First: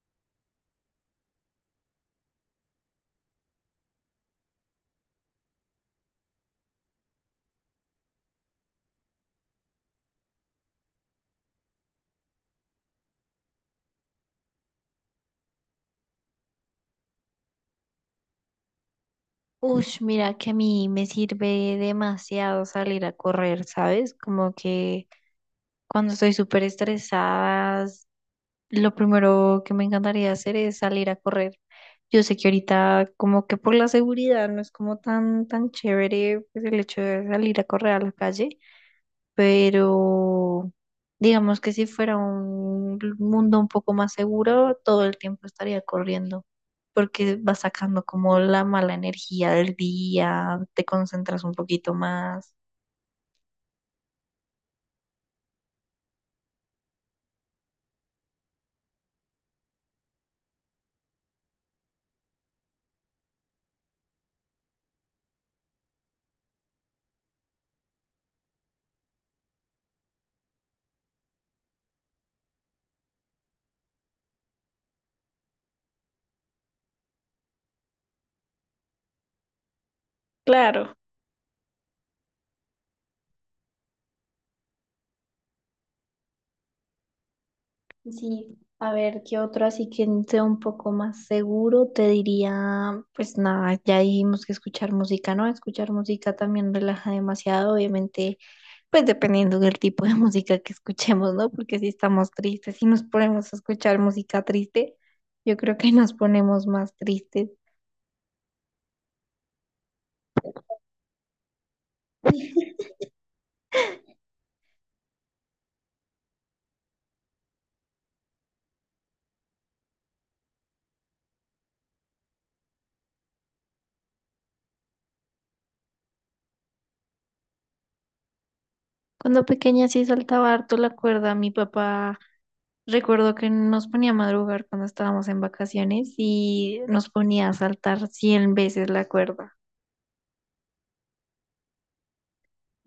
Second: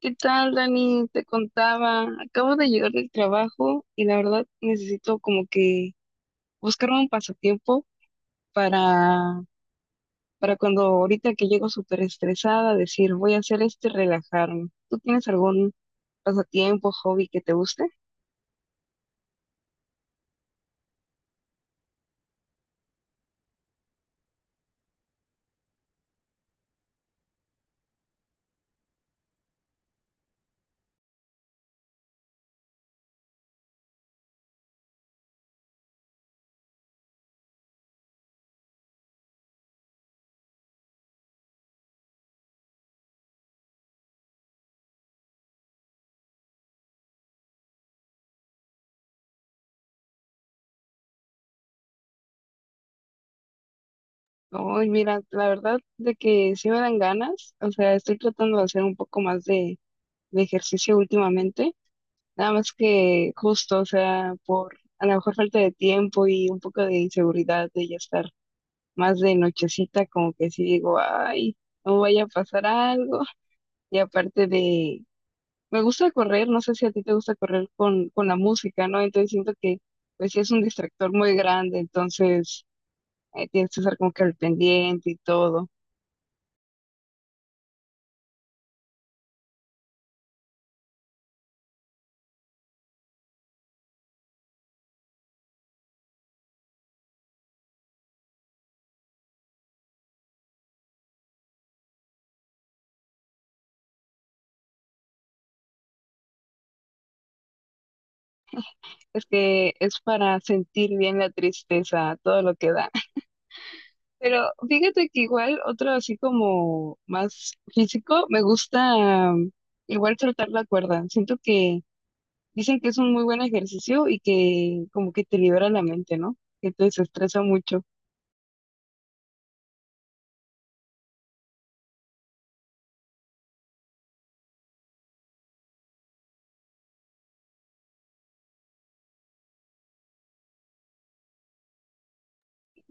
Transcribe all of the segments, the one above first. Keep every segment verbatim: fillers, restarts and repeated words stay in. ¿Qué tal, Dani? Te contaba, acabo de llegar del trabajo y la verdad necesito como que buscar un pasatiempo para, para cuando ahorita que llego súper estresada, decir, voy a hacer esto y relajarme. ¿Tú tienes algún pasatiempo, hobby que te guste? Ush, mira que a mí me sirve demasiado salir a correr, ¿sabes? Como que cuando estoy súper estresada, lo primero que me encantaría hacer es salir a correr. Yo sé que ahorita como que por la seguridad no es como tan tan chévere pues, el hecho de salir a correr a la calle, pero digamos que si fuera un mundo un poco más seguro, todo el tiempo estaría corriendo, porque vas sacando como la mala energía del día, te concentras un poquito más. Ay, mira, la verdad de que sí me dan ganas, o sea, estoy tratando de hacer un poco más de, de ejercicio últimamente, nada más que justo, o sea, por a lo mejor falta de tiempo y un poco de inseguridad de ya estar más de nochecita, como que sí digo, ay, no vaya a pasar algo. Y aparte de, me gusta correr, no sé si a ti te gusta correr con, con la música, ¿no? Entonces siento que, pues sí es un Claro. distractor muy grande, entonces eh, tienes que estar como que al pendiente y todo. Sí, a ver, ¿qué otro así que sea un poco más seguro? Te diría, pues nada, ya dijimos que escuchar música, ¿no? Escuchar música también relaja demasiado, obviamente. Pues dependiendo del tipo de música que escuchemos, ¿no? Porque si estamos tristes, si nos ponemos a escuchar música triste, yo creo que nos ponemos más tristes. Es que es para sentir bien la tristeza, todo lo que da. Pero fíjate que igual otro así como más físico, me gusta mm, igual saltar la cuerda. Siento que dicen que es un muy buen ejercicio y que como que te libera la mente, ¿no? Que te desestresa mucho. Cuando pequeña sí saltaba harto la cuerda, mi papá recuerdo que nos ponía a madrugar cuando estábamos en vacaciones y nos ponía a saltar cien veces la cuerda.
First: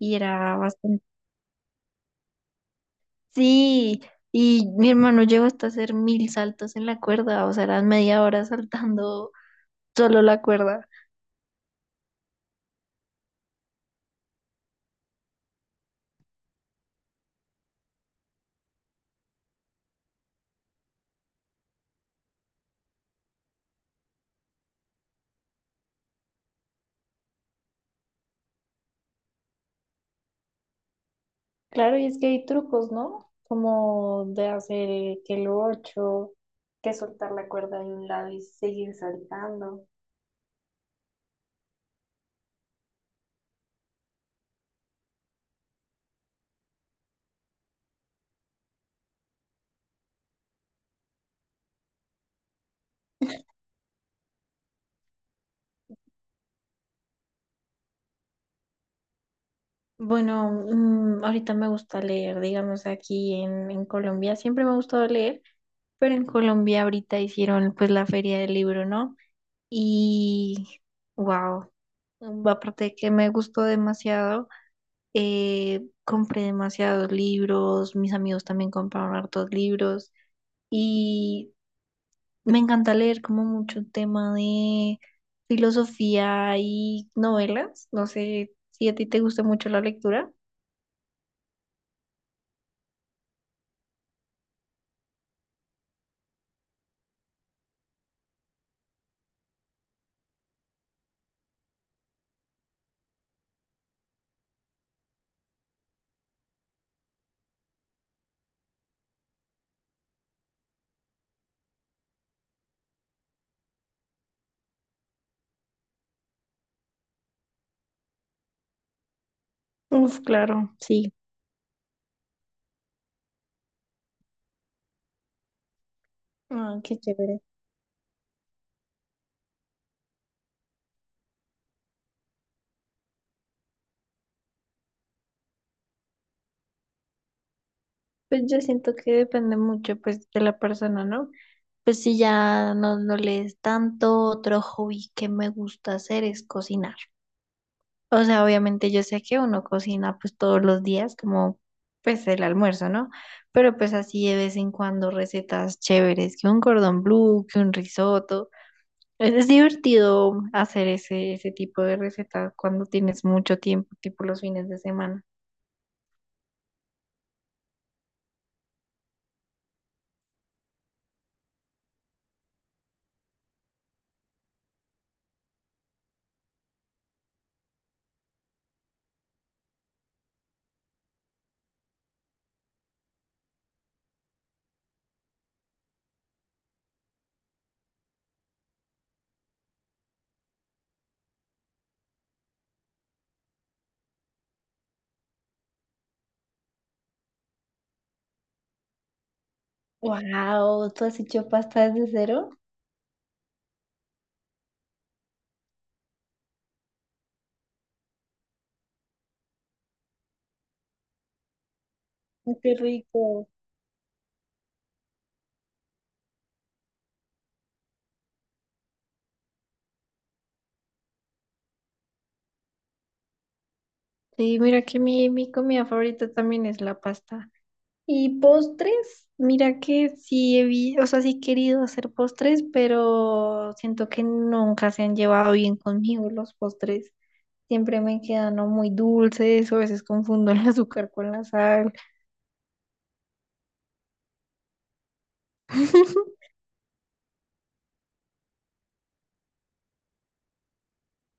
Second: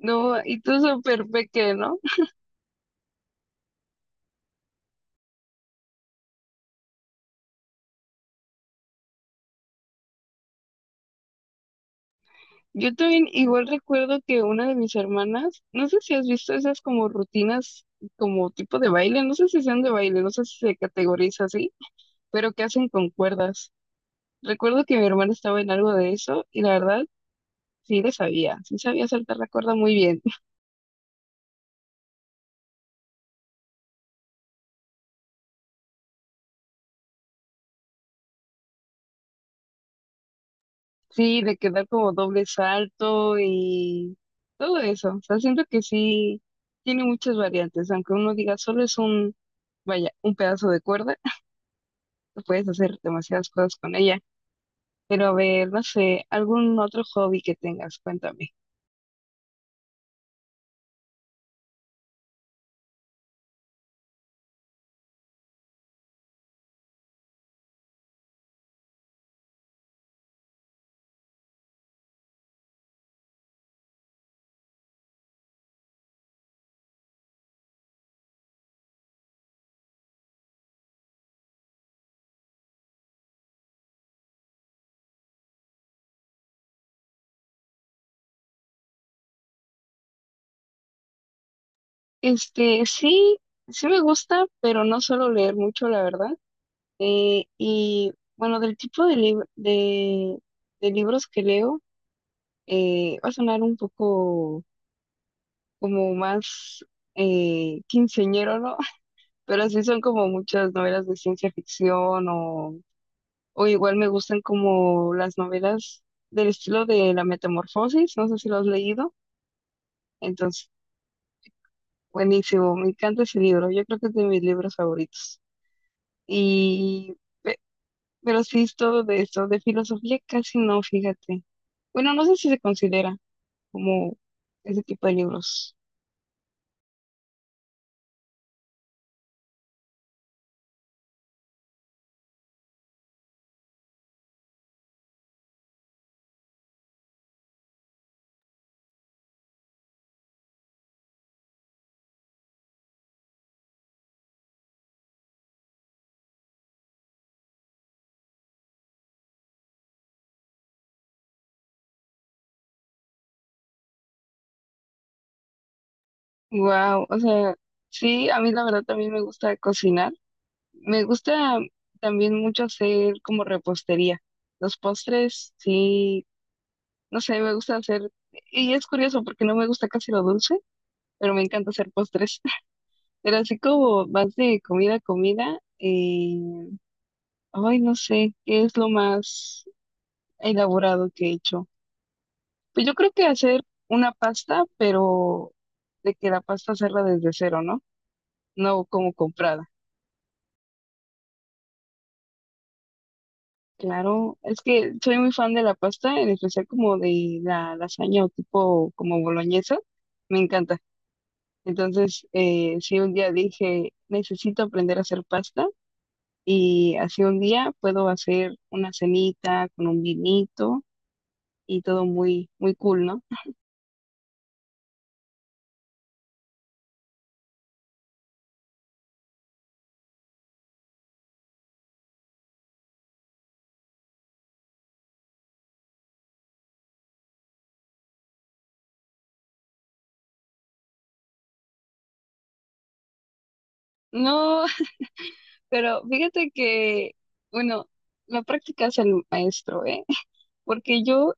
Y era y tú bastante... súper peque, ¿no? Sí, y mi hermano llegó hasta hacer mil saltos en la cuerda, o sea, eran media hora saltando solo la cuerda. Yo también igual recuerdo que una de mis hermanas, no sé si has visto esas como rutinas, como tipo de baile, no sé si sean de baile, no sé si se categoriza así, pero que hacen con cuerdas. Recuerdo que mi hermana estaba en algo de eso y la verdad sí le sabía, sí sabía saltar la cuerda muy bien. Claro, y es que hay trucos, ¿no? Como de hacer eh, que el ocho, que soltar la cuerda de un lado y seguir saltando. Sí, de quedar como doble salto y todo eso. O sea, siento que sí tiene muchas variantes, aunque uno diga solo es un, vaya, un pedazo de cuerda, puedes hacer demasiadas cosas con ella. Pero a ver, no sé, algún otro hobby que tengas, cuéntame. Bueno, mm, ahorita me gusta leer, digamos, aquí en, en Colombia, siempre me ha gustado leer, pero en Colombia ahorita hicieron pues la feria del libro, ¿no? Y wow, aparte de que me gustó demasiado, eh, compré demasiados libros, mis amigos también compraron hartos libros. Y me encanta leer como mucho tema de filosofía y novelas. No sé si a ti te gusta mucho la lectura. Este, sí, sí me gusta, pero no suelo leer mucho, la verdad. Eh, y bueno, del tipo de, lib- de, de libros que leo, eh, va a sonar un poco como más eh, quinceañero, ¿no? Pero sí son como muchas novelas de ciencia ficción o, o igual me gustan como las novelas del estilo de La Metamorfosis, no sé si lo has leído, Uf, entonces, claro, sí. buenísimo, me encanta ese libro, yo creo que es de mis libros favoritos. Ah, qué Y, chévere. pe- pero sí es todo de esto, de filosofía casi no, fíjate. Bueno, no sé si se considera como ese tipo de libros. Pues yo siento que depende mucho pues de la persona, ¿no? Pues si ya no, no lees tanto, otro hobby que me gusta hacer es cocinar. O sea, obviamente yo sé que uno cocina pues todos los días como pues el almuerzo, ¿no? Pero pues así de vez en cuando recetas chéveres, que un cordón blue, que un risotto. Es, es divertido hacer ese, ese tipo de recetas cuando tienes mucho tiempo, tipo los fines de semana. Wow, o sea, sí, a mí la verdad también me gusta cocinar. Me gusta también mucho hacer como repostería. Los postres, sí, no sé, me gusta hacer, y es curioso porque no me gusta casi lo dulce, pero me encanta hacer postres. Pero así como más de comida a comida, eh, ay, no sé, ¿qué es lo más elaborado que he hecho? Pues yo creo que hacer una pasta, pero de que la pasta hacerla desde cero, ¿no? No como comprada. Wow, ¿tú has hecho pasta desde cero? Claro, es que soy muy fan de la pasta, en especial como de la lasaña o tipo como boloñesa, me encanta. Entonces, Ay, Qué eh, si un día rico. dije, necesito aprender a hacer pasta y así un día puedo hacer una cenita con un vinito y todo muy, muy cool, ¿no? Sí, mira que mi, mi comida favorita también es la pasta. Y postres, mira que sí he vi- o sea, sí he querido hacer postres, pero siento que nunca se han llevado bien conmigo los postres. Siempre me quedan o muy dulces, o a veces confundo el azúcar con la sal. No, pero fíjate que, bueno, la práctica es el maestro, ¿eh? Porque yo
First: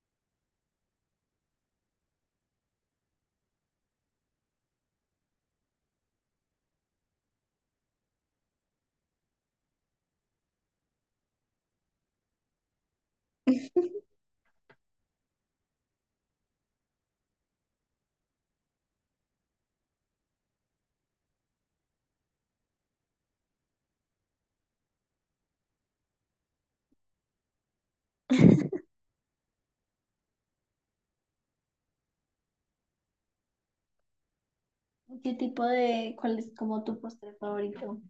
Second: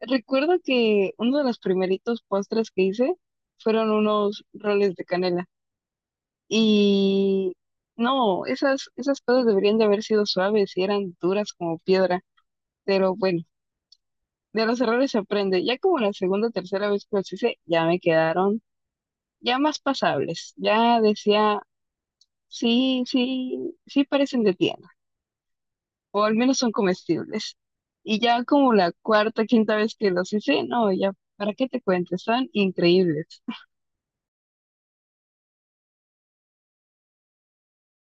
recuerdo que uno de los primeritos postres que hice fueron unos roles de canela. Y no, esas, esas cosas deberían de haber sido suaves y eran duras como piedra. Pero bueno, de los errores se aprende. Ya como la segunda o tercera vez que los hice, ya me quedaron ya más pasables. Ya decía, sí, sí, sí parecen de tienda. O al menos son comestibles. Y ya como la cuarta, quinta vez que los hice, no, ya, ¿para qué te cuento? Están increíbles. ¿Qué tipo de, cuál es como tu postre favorito?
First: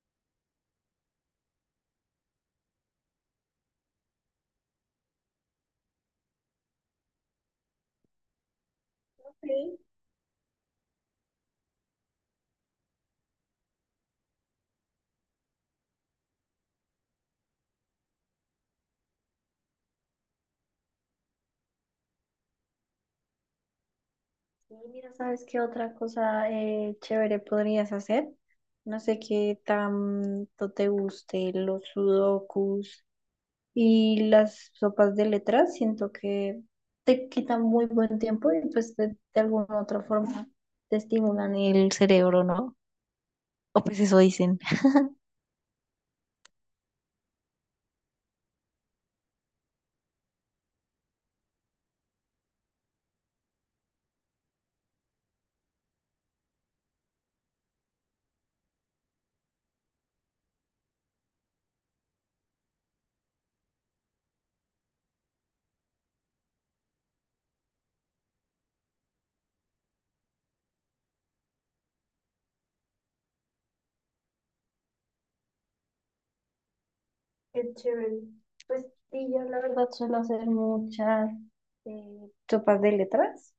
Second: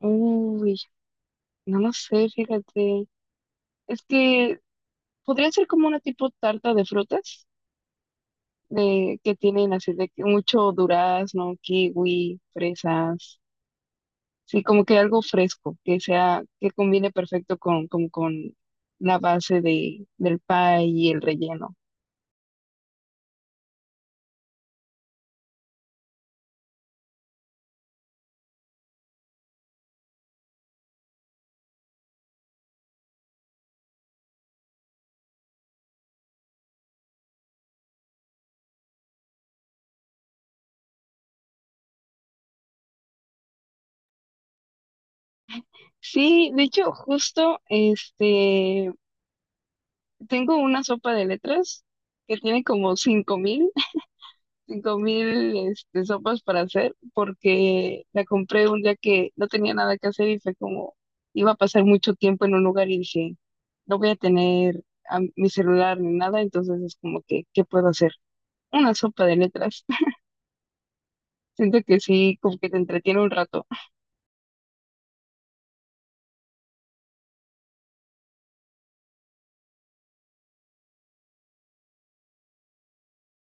Uy, no lo sé, fíjate. Es que podría ser como una tipo tarta de frutas, de que tienen Okay. así de que mucho durazno, kiwi, fresas, sí, como que algo fresco, que sea, que combine perfecto con, con con la base de, del pie y el relleno. Sí, mira, ¿sabes qué otra cosa eh, chévere podrías hacer? No sé qué tanto te guste los sudokus y las sopas de letras. Siento que te quitan muy buen tiempo y pues de, de alguna u otra forma te estimulan el cerebro, ¿no? O pues eso dicen. Sí, de hecho, justo, este, tengo una sopa de letras que tiene como cinco mil cinco mil este, sopas para hacer porque la compré un día que no tenía nada que hacer y fue como iba a pasar mucho tiempo en un lugar y dije, no voy a tener a mi celular ni nada, entonces es como que, ¿qué puedo hacer? Una sopa de letras. Siento que sí, como que te entretiene un rato. Qué chévere. Pues sí, yo la verdad suelo hacer muchas eh, Sopas de letras,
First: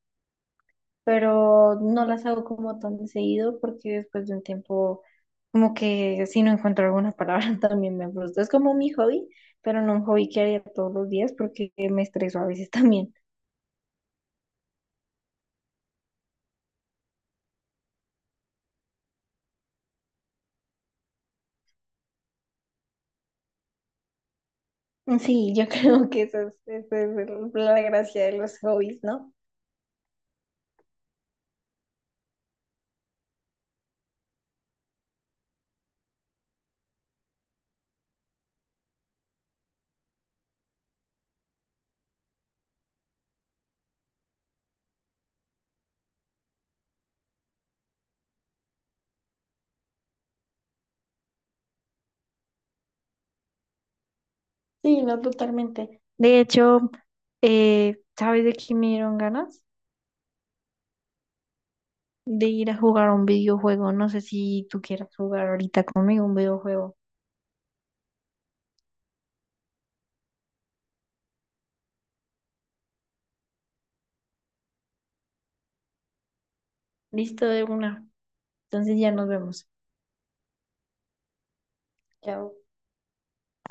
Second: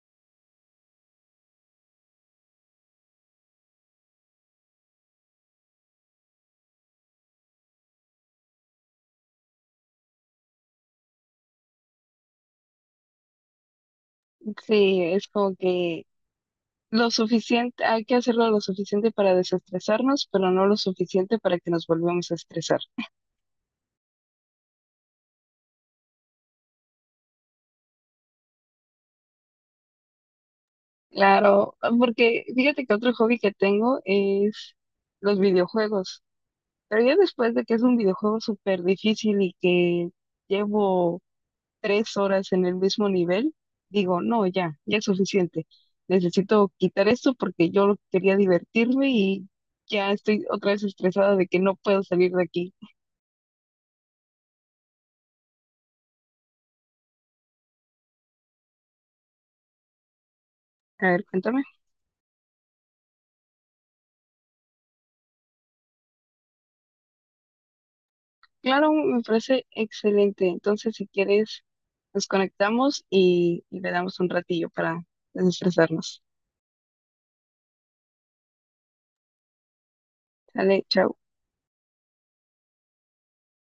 pero no las hago como tan seguido porque después de un tiempo como que si no encuentro alguna palabra también me frustro. Es como mi hobby, pero no un hobby que haría todos los días porque me estreso a veces también. Sí, es como que lo suficiente, hay que hacerlo lo suficiente para desestresarnos, pero no lo suficiente para que nos volvamos a estresar. Sí, yo creo que eso es, eso es el- la gracia de los hobbies, ¿no? Claro, porque fíjate que otro hobby que tengo es los videojuegos. Pero ya después de que es un videojuego súper difícil y que llevo tres horas en el mismo nivel, digo, no, ya, ya es suficiente. Necesito quitar esto porque yo quería divertirme y ya estoy otra vez estresada de que no puedo salir de aquí. Sí, no, totalmente. De hecho, eh, ¿sabes de qué me dieron ganas? A ver, cuéntame. De ir a jugar un videojuego. No sé si tú quieras jugar ahorita conmigo un videojuego. Claro, me parece excelente. Entonces, si quieres, nos conectamos y, y le damos un ratillo para desestresarnos. Listo de una. Entonces ya nos vemos. Sale, chao. Chao.